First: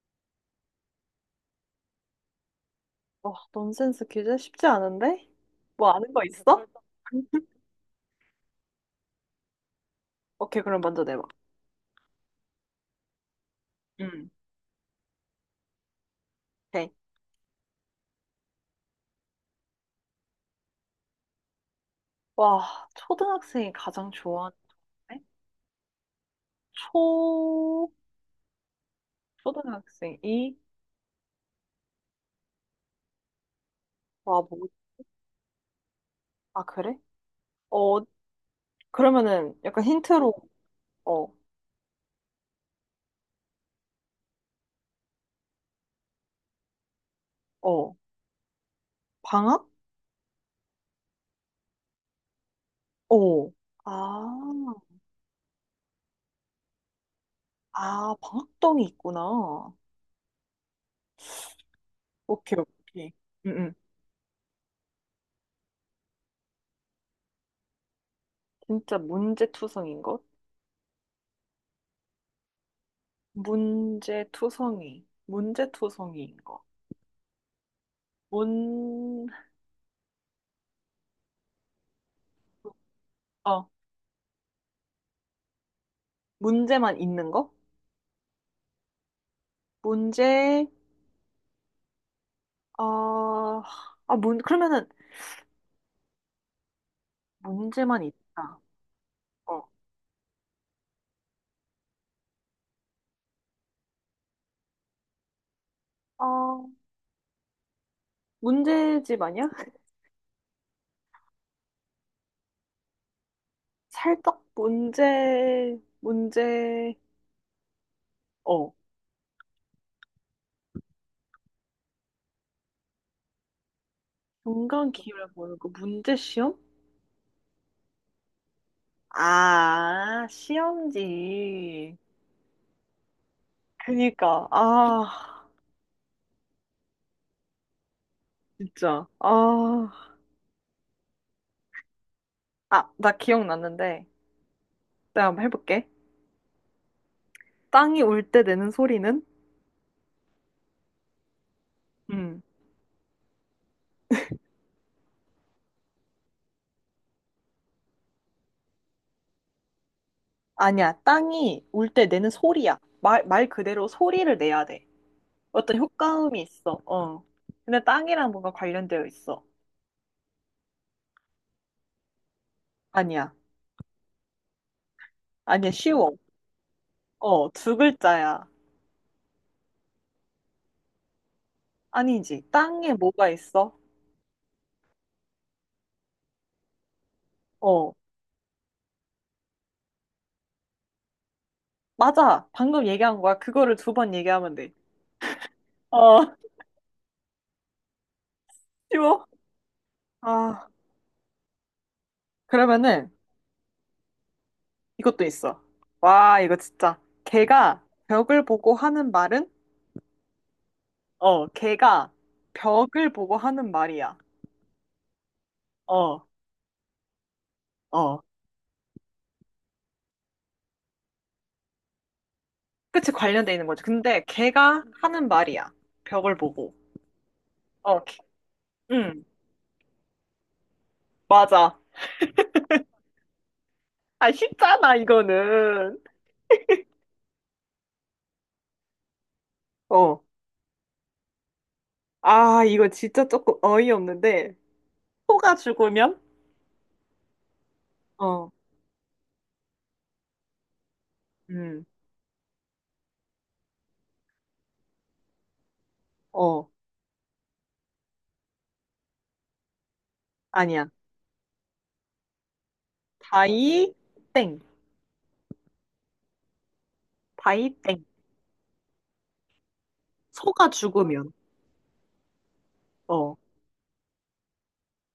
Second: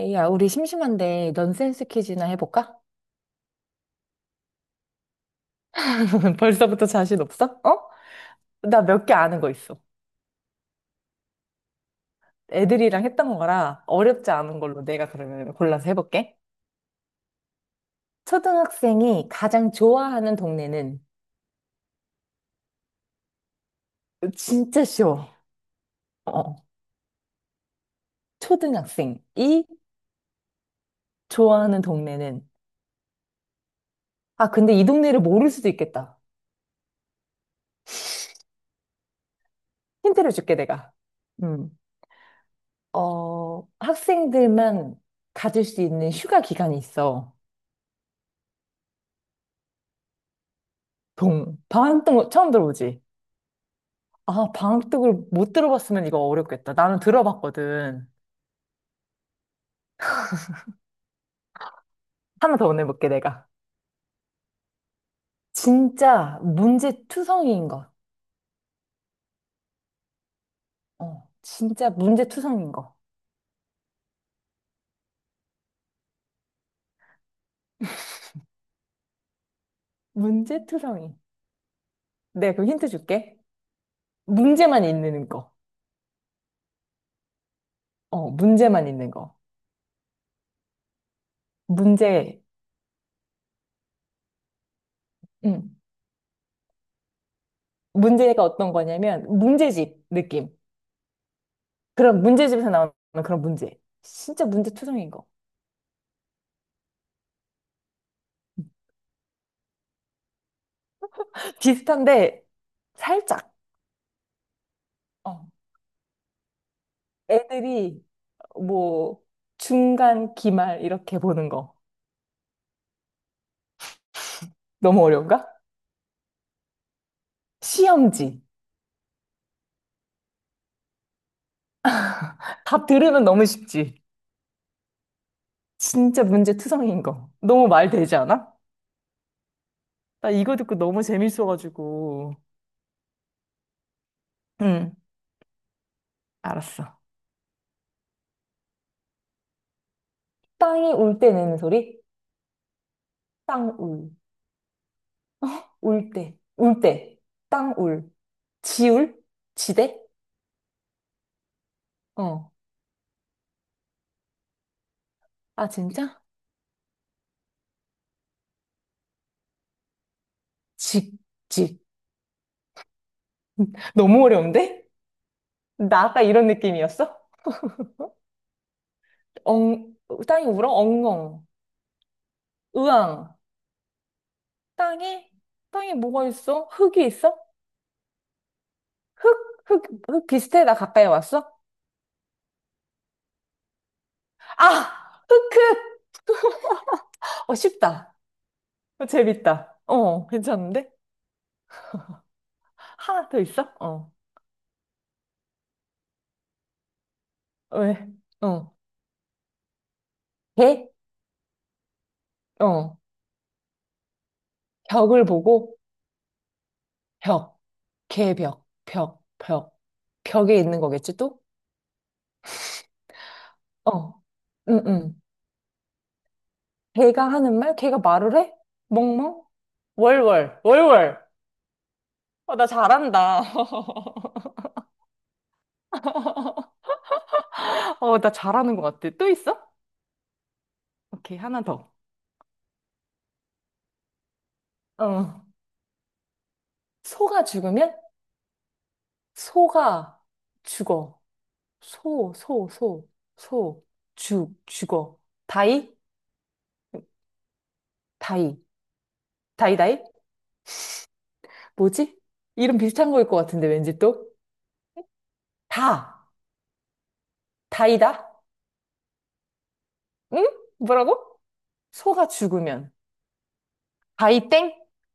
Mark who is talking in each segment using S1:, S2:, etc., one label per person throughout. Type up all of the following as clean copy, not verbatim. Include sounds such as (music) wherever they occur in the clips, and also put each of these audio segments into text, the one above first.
S1: 에이야, 우리 심심한데 넌센스 퀴즈나 해볼까?
S2: 와, 넌센스 퀴즈 쉽지 않은데? 뭐 아는 거
S1: (laughs)
S2: 있어?
S1: 벌써부터 자신
S2: (laughs)
S1: 없어? 어? 나 몇 개 아는 거 있어.
S2: 오케이, 그럼 먼저 내봐.
S1: 애들이랑 했던 거라
S2: 응.
S1: 어렵지 않은 걸로 내가 그러면 골라서 해볼게.
S2: 오케이.
S1: 초등학생이 가장 좋아하는 동네는
S2: 와, 초등학생이 가장 좋아하는
S1: 진짜
S2: 노래?
S1: 쉬워. 어,
S2: 초,
S1: 초등학생이
S2: 초등학생이,
S1: 좋아하는 동네는,
S2: 와,
S1: 아,
S2: 뭐,
S1: 근데 이 동네를 모를 수도 있겠다.
S2: 아, 그래? 어, 그러면은 약간 힌트로,
S1: 힌트를 줄게, 내가.
S2: 어,
S1: 음. 어, 학생들만 가질 수 있는 휴가 기간이 있어.
S2: 어, 방학?
S1: 동. 반동 처음 들어보지?
S2: 어, 아,
S1: 아, 방학독을 못 들어봤으면 이거 어렵겠다. 나는 들어봤거든.
S2: 아, 방학동이 있구나.
S1: 하나
S2: 오케이,
S1: 더 보내볼게,
S2: 오케이.
S1: 내가.
S2: 응, 응.
S1: 진짜 문제투성이인 것.
S2: 진짜 문제투성인 것?
S1: 어, 진짜 문제투성이인 거.
S2: 문제투성이, 문제투성이인 것. 문,
S1: 문제투성이. 네, 그럼 힌트 줄게.
S2: 어,
S1: 문제만 있는 거.
S2: 문제만 있는 거?
S1: 어, 문제만 있는 거.
S2: 문제,
S1: 문제,
S2: 어, 아, 문, 그러면은
S1: 음
S2: 문제만
S1: 문제가
S2: 있다.
S1: 어떤 거냐면,
S2: 어,
S1: 문제집 느낌. 그런 문제집에서 나오는 그런 문제. 진짜 문제투성이인 거.
S2: 어, 문제집 아니야?
S1: (laughs) 비슷한데, 살짝.
S2: 살떡
S1: 어.
S2: 문제, 문제,
S1: 애들이
S2: 어,
S1: 뭐 중간 기말 이렇게 보는 거,
S2: 중간
S1: 너무
S2: 기회를
S1: 어려운가?
S2: 보는 거, 문제 시험?
S1: 시험지.
S2: 아, 시험지.
S1: 답 들으면 너무 쉽지.
S2: 그니까, 아,
S1: 진짜 문제 투성이인 거. 너무 말 되지 않아?
S2: 진짜, 아,
S1: 나 이거 듣고 너무 재밌어가지고.
S2: 아, 나 기억났는데,
S1: 응,
S2: 내가 한번 해볼게.
S1: 알았어.
S2: 땅이 울 때 내는 소리는?
S1: 땅이 울 때 내는 소리?
S2: 음.
S1: 땅 울. 울 때. 울 때. 땅 울. 지울? 지대?
S2: 아니야. 땅이 울 때 내는
S1: 어.
S2: 소리야. 말 그대로 소리를 내야 돼.
S1: 아,
S2: 어떤
S1: 진짜?
S2: 효과음이 있어. 어. 근데 땅이랑 뭔가 관련되어 있어.
S1: 직, 직.
S2: 아니야.
S1: 너무 어려운데?
S2: 아니야.
S1: 나
S2: 쉬워.
S1: 아까 이런 느낌이었어?
S2: 어, 두 글자야.
S1: 엉, 땅이 울어? 엉엉.
S2: 아니지. 땅에 뭐가
S1: 의왕.
S2: 있어?
S1: 땅이? 땅이 뭐가 있어? 흙이 있어?
S2: 어.
S1: 흙? 흙, 흙 비슷해? 나 가까이 왔어?
S2: 맞아. 방금 얘기한 거야. 그거를 두 번 얘기하면 돼.
S1: 아! 흙,
S2: 어,
S1: 흙!
S2: (laughs)
S1: (laughs) 어, 쉽다. 어,
S2: 쉬워.
S1: 재밌다. 어,
S2: 아,
S1: 괜찮은데?
S2: 그러면은
S1: 하나 더 있어? 어.
S2: 이것도 있어. 와, 이거 진짜. 개가
S1: 왜?
S2: 벽을 보고
S1: 어.
S2: 하는 말은?
S1: 개?
S2: 어, 개가
S1: 어.
S2: 벽을 보고 하는 말이야.
S1: 벽을 보고,
S2: 어,
S1: 벽.
S2: 어.
S1: 개벽. 벽. 벽. 벽에 있는 거겠지, 또?
S2: 그치, 관련돼 있는 거지. 근데
S1: 어.
S2: 걔가
S1: 응, 응.
S2: 하는 말이야. 벽을 보고.
S1: 개가 하는 말?
S2: 어,
S1: 개가 말을 해?
S2: 이 응,
S1: 멍멍? 월월. 월월.
S2: 맞아.
S1: 어, 나 잘한다.
S2: 아,
S1: (laughs)
S2: 쉽잖아, 이거는.
S1: 어, 나 잘하는 것 같아. 또 있어?
S2: 어.
S1: 오케이, 하나 더.
S2: 아, 이거 진짜 조금 어이없는데.
S1: 어.
S2: 소가 죽으면?
S1: 소가 죽으면,
S2: 어,
S1: 소가 죽어.
S2: 음,
S1: 소, 소, 소, 소. 죽어. 다이,
S2: 어.
S1: 다이, 다이?
S2: 아니야.
S1: 뭐지? 이름 비슷한 거일 것 같은데,
S2: 다이,
S1: 왠지 또?
S2: 땡.
S1: 다,
S2: 다이 땡.
S1: 다이다? 응?
S2: 소가
S1: 뭐라고?
S2: 죽으면.
S1: 소가 죽으면.
S2: 어.
S1: 다이 땡?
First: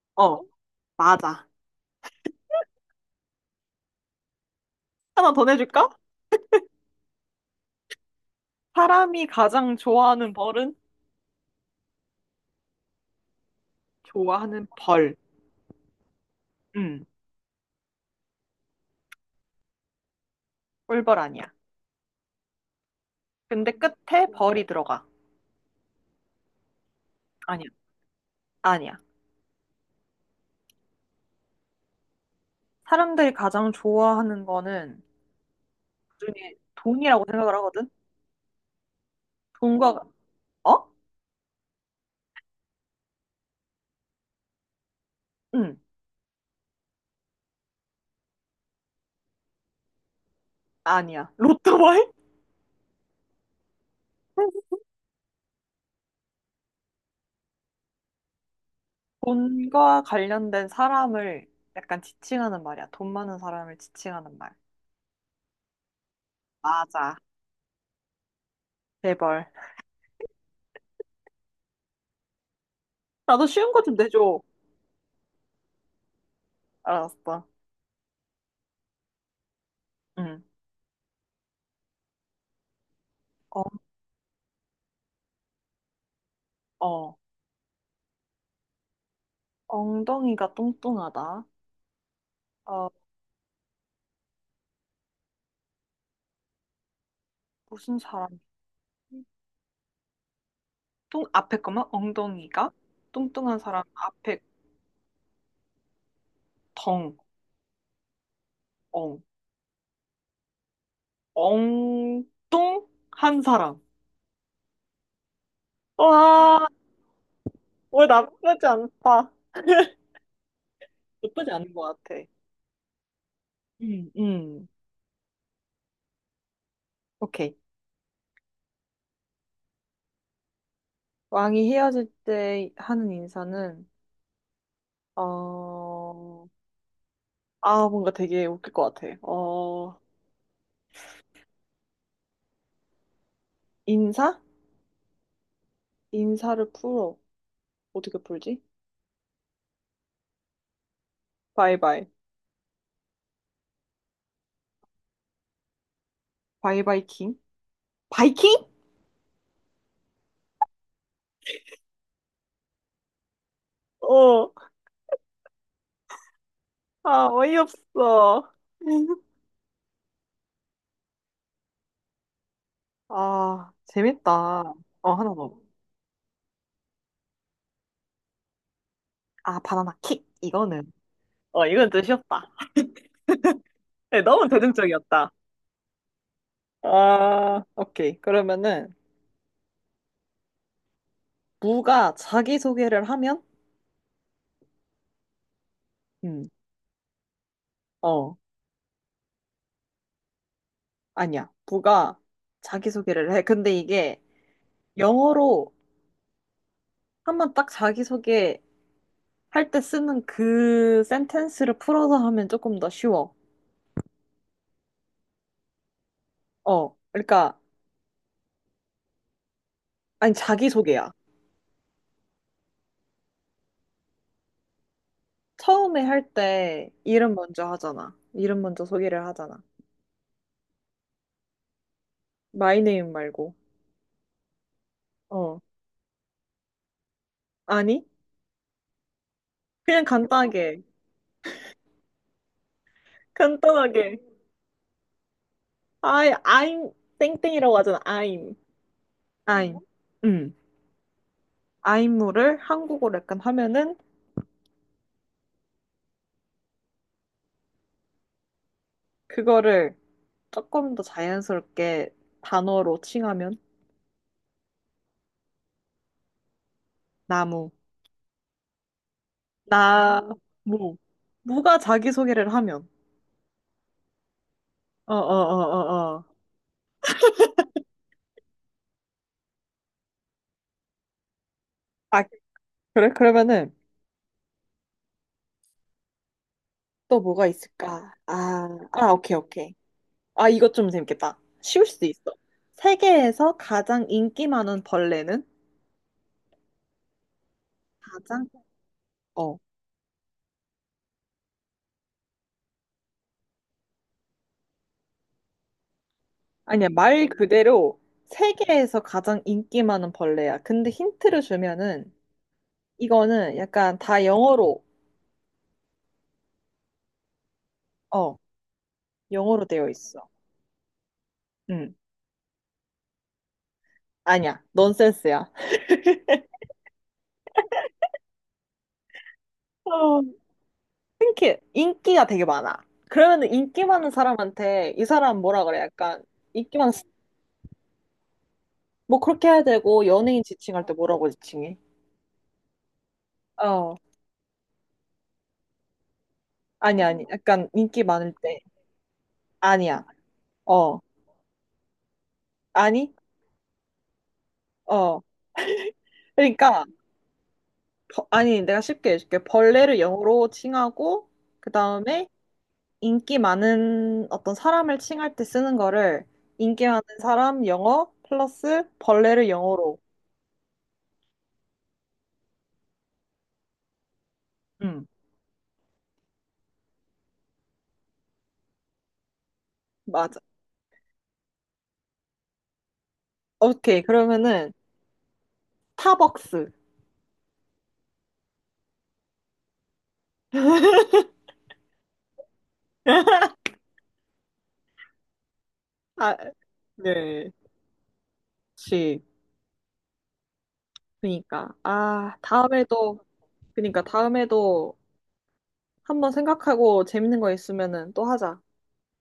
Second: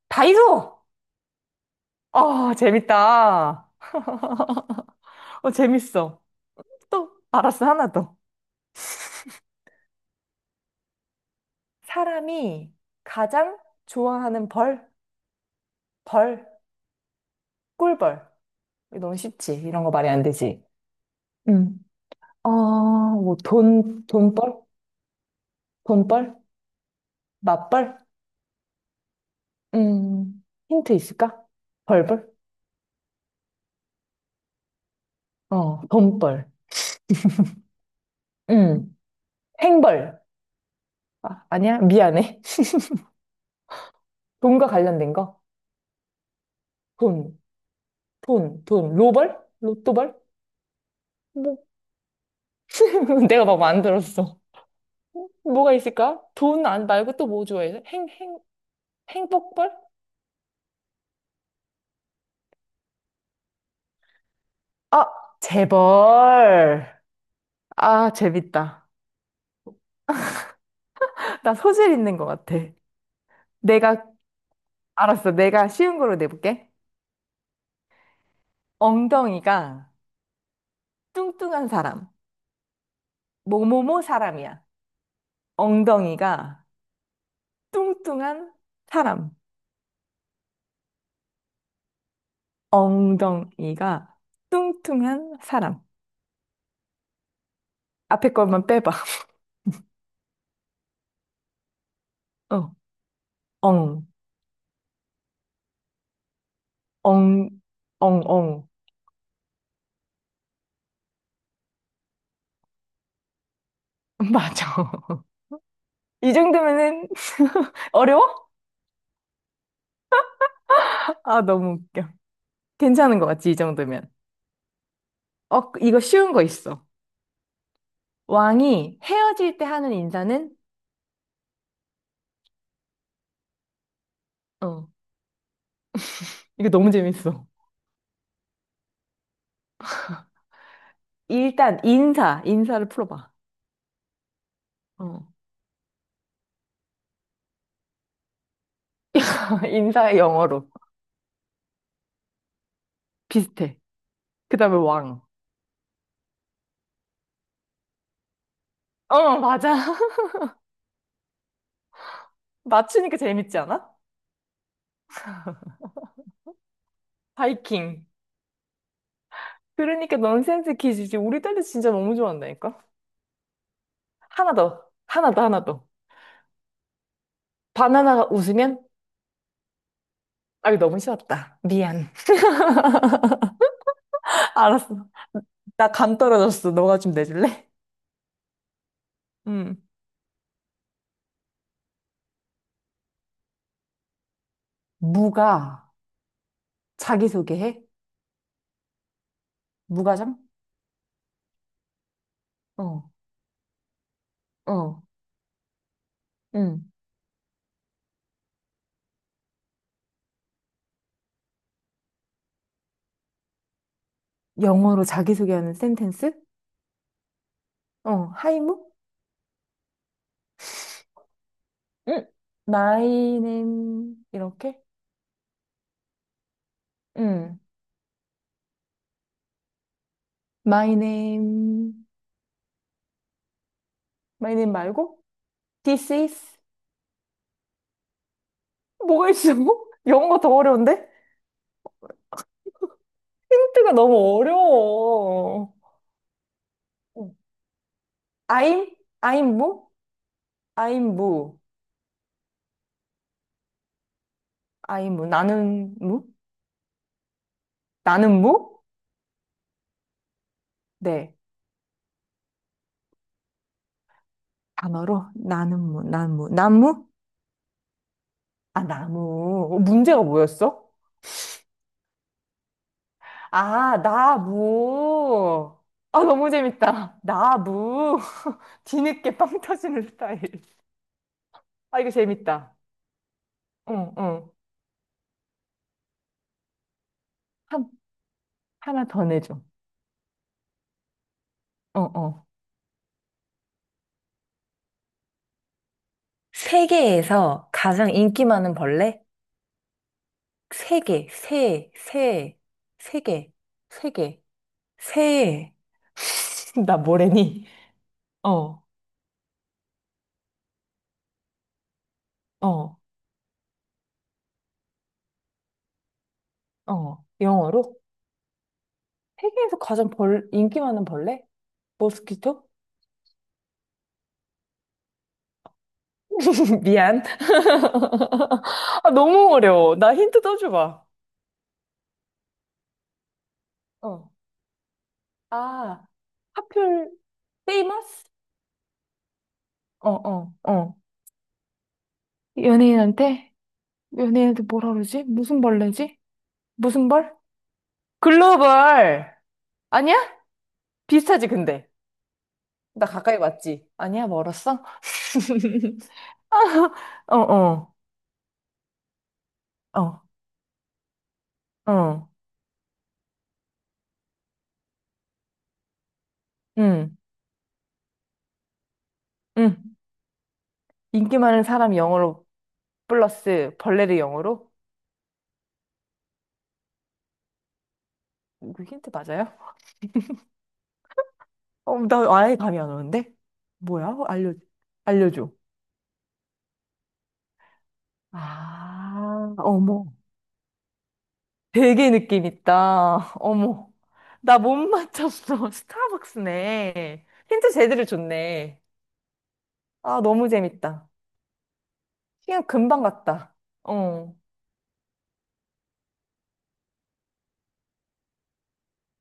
S1: 다이
S2: 어.
S1: 소
S2: 맞아.
S1: 아, 재밌다.
S2: 하나 더
S1: 어,
S2: 내줄까?
S1: 재밌어. 또, 알았어, 하나 더.
S2: 사람이 가장 좋아하는 벌은?
S1: 사람이 가장 좋아하는
S2: 좋아하는,
S1: 벌,
S2: 벌.
S1: 벌.
S2: 음.
S1: 꿀벌. 너무 쉽지. 이런 거 말이 안 되지.
S2: 꿀벌 아니야.
S1: 음. 어, 뭐,
S2: 근데
S1: 돈,
S2: 끝에
S1: 돈벌?
S2: 벌이 들어가.
S1: 돈벌?
S2: 아니야.
S1: 맞벌?
S2: 아니야.
S1: 힌트 있을까? 벌벌?
S2: 사람들이 가장 좋아하는 거는
S1: 어, 돈벌.
S2: 그중에 돈이라고 생각을 하거든?
S1: 음,
S2: 돈과,
S1: 행벌.
S2: 어?
S1: 아, 아니야? 미안해. (laughs) 돈과 관련된 거?
S2: 응,
S1: 돈, 돈. 로벌? 로또벌?
S2: 아니야.
S1: 뭐,
S2: 로또 말?
S1: (laughs) 내가 막 만들었어.
S2: (laughs)
S1: 뭐가 있을까? 돈 안 말고 또 뭐 좋아해? 행복벌?
S2: 돈과 관련된 사람을 약간 지칭하는 말이야. 돈 많은 사람을 지칭하는 말.
S1: 아, 재벌.
S2: 맞아.
S1: 아, 재밌다.
S2: 제벌
S1: 나 소질 있는 것 같아.
S2: 나도 쉬운 거 좀
S1: 내가,
S2: 내줘.
S1: 알았어. 내가 쉬운 걸로 내볼게.
S2: 알았어.
S1: 엉덩이가
S2: 응.
S1: 뚱뚱한 사람.
S2: 어,
S1: 뭐뭐뭐 사람이야. 엉덩이가
S2: 어.
S1: 뚱뚱한 사람.
S2: 엉덩이가 뚱뚱하다. 어,
S1: 엉덩이가 뚱뚱한 사람.
S2: 무슨
S1: 앞에
S2: 사람?
S1: 것만 빼봐. (laughs)
S2: 뚱, 앞에 거만 엉덩이가?
S1: 어.
S2: 뚱뚱한 사람
S1: 엉,
S2: 앞에 덩,
S1: 엉, 엉.
S2: 엉. 엉뚱한 사람.
S1: (laughs) 맞아. (laughs) 이
S2: 와,
S1: 정도면은 (laughs)
S2: 왜
S1: 어려워?
S2: 나쁘지 않다.
S1: 아,
S2: 나쁘지 않은
S1: 너무
S2: 것
S1: 웃겨.
S2: 같아.
S1: 괜찮은 것 같지, 이 정도면.
S2: 음, 음.
S1: 어, 이거 쉬운 거 있어.
S2: 오케이.
S1: 왕이 헤어질 때 하는 인사는?
S2: 왕이 헤어질 때 하는 인사는,
S1: 어.
S2: 어,
S1: 이거 너무 재밌어.
S2: 아, 뭔가 되게 웃길 것 같아. 어,
S1: 일단 인사를 풀어봐.
S2: 인사?
S1: 어.
S2: 인사를 풀어. 어떻게 풀지?
S1: (laughs) 인사의 영어로.
S2: 바이바이.
S1: 비슷해. 그다음에 왕.
S2: 바이바이 킹? 바이킹?
S1: 어, 맞아. (laughs) 맞추니까 재밌지 않아?
S2: 어, 아,
S1: 바이킹.
S2: 어이없어. (laughs)
S1: 그러니까 넌센스 퀴즈지. 우리 딸도 진짜 너무 좋아한다니까.
S2: 아, 재밌다.
S1: 하나 더.
S2: 어, 하나 더.
S1: 하나 더. 바나나가 웃으면?
S2: 아, 바나나 킥.
S1: 아, 이거
S2: 이거는.
S1: 너무 쉬웠다.
S2: 어, 이건 좀
S1: 미안.
S2: 쉬웠다. 네, 너무
S1: (laughs) 알았어.
S2: 대중적이었다.
S1: 나 감 떨어졌어. 너가 좀
S2: 아,
S1: 내줄래?
S2: 오케이. 그러면은
S1: 음.
S2: 무가 자기소개를 하면
S1: 무가
S2: 음.
S1: 자기소개해?
S2: 어,
S1: 무과장?
S2: 아니야. 무가
S1: 어,
S2: 자기소개를 해. 근데 이게
S1: 어,
S2: 영어로
S1: 응.
S2: 한번 딱 자기소개 할 때 쓰는 그 센텐스를 풀어서 하면 조금 더 쉬워.
S1: 영어로 자기소개하는 센텐스?
S2: 어. 그러니까
S1: 어, 하이무?
S2: 아니 자기소개야.
S1: 응, 마이 네임 이렇게?
S2: 처음에 할 때 이름
S1: 응.
S2: 먼저 하잖아. 이름 먼저 소개를 하잖아.
S1: 마이 네임
S2: 마이네임 말고.
S1: 마이 네임 말고?
S2: 어.
S1: This is.
S2: 아니?
S1: 뭐가 있어? (laughs)
S2: 그냥
S1: 영어가 더
S2: 간단하게.
S1: 어려운데? 힌트가
S2: 간단하게.
S1: 너무 어려워.
S2: I'm
S1: 어.
S2: 땡땡이라고 하잖아. I'm.
S1: I'm I'm
S2: 아임,
S1: 무?
S2: 음,
S1: I'm 무.
S2: 아임무를 한국어로 약간 하면은
S1: I'm 무. 나는 무? 나는 무?
S2: 그거를 조금 더
S1: 네.
S2: 자연스럽게 단어로 칭하면
S1: 단어로 나는 무. 나무. 나무?
S2: 나무,
S1: 아, 나무. 어, 문제가 뭐였어?
S2: 나무, 무가 자기소개를 하면
S1: 아,
S2: 어 어 어
S1: 나무. 아,
S2: 어어
S1: 너무 재밌다. 나무. (laughs) 뒤늦게 빵 터지는 스타일. 아, 이거
S2: 아
S1: 재밌다.
S2: 그래? 그러면은
S1: 응, 응.
S2: 또 뭐가
S1: 한,
S2: 있을까? 아,
S1: 하나
S2: 아
S1: 더
S2: 오케이
S1: 내줘.
S2: 오케이 아 이것 좀 재밌겠다 쉬울
S1: 어,
S2: 수도 있어
S1: 어.
S2: 세계에서 가장 인기 많은 벌레는
S1: 세계에서 가장
S2: 가장
S1: 인기 많은 벌레?
S2: 어
S1: 세계 세, 세, 세계 세 (laughs) 계 새.
S2: 아니야,
S1: 나
S2: 말
S1: 뭐래니?
S2: 그대로
S1: 어,
S2: 세계에서 가장 인기 많은 벌레야. 근데 힌트를 주면은
S1: 어,
S2: 이거는 약간 다 영어로,
S1: 어. 영어로?
S2: 어, 영어로
S1: 세계에서
S2: 되어
S1: 가장
S2: 있어.
S1: 벌, 인기 많은 벌레?
S2: 응.
S1: 모스키토?
S2: 아니야, 넌센스야.
S1: (laughs) 미안. 아, 너무 어려워. 나
S2: 어, 힌
S1: 힌트 또 줘봐.
S2: (laughs) 인기가 되게 많아. 그러면 인기 많은
S1: 어.
S2: 사람한테 이 사람 뭐라 그래?
S1: 아,
S2: 약간 인기 많은,
S1: 하필, famous?
S2: 뭐 그렇게 해야 되고
S1: 어,
S2: 연예인
S1: 어,
S2: 지칭할 때
S1: 어.
S2: 뭐라고 지칭해?
S1: 연예인한테?
S2: 어,
S1: 연예인한테 뭐라 그러지? 무슨 벌레지?
S2: 아니,
S1: 무슨
S2: 아니.
S1: 벌?
S2: 약간 인기 많을 때.
S1: 글로벌.
S2: 아니야.
S1: 아니야?
S2: 어,
S1: 비슷하지, 근데. 나
S2: 아니?
S1: 가까이 왔지? 아니야, 멀었어?
S2: 어.
S1: (laughs)
S2: 그러니까
S1: 어, 어,
S2: 아니, 내가 쉽게 해줄게. 벌레를
S1: 어,
S2: 영어로 칭하고, 그 다음에
S1: 어,
S2: 인기 많은 어떤 사람을 칭할 때 쓰는 거를 인기 많은
S1: 응,
S2: 사람 영어 플러스 벌레를
S1: 응.
S2: 영어로.
S1: 인기 많은 사람 영어로 플러스 벌레를 영어로?
S2: 응,
S1: 이거 힌트 맞아요?
S2: 맞아.
S1: (laughs) 어, 나 아예 감이 안 오는데?
S2: 오케이.
S1: 뭐야?
S2: 그러면은
S1: 알려줘.
S2: 타벅스.
S1: 아, 어머. 되게 느낌 있다. 어머. 나 못 맞췄어. (laughs)
S2: 아,
S1: 스타벅스네.
S2: 네.
S1: 힌트 제대로 줬네.
S2: 그치.
S1: 아, 너무 재밌다.
S2: 그니까. 아,
S1: 시간 금방
S2: 다음에도,
S1: 갔다.
S2: 그니까
S1: 어.
S2: 다음에도 한번 생각하고 재밌는 거 있으면은 또 하자.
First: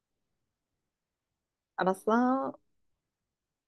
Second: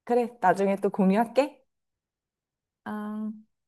S1: 그래, 나중에 또 공유할게.
S2: 알았어?
S1: 아.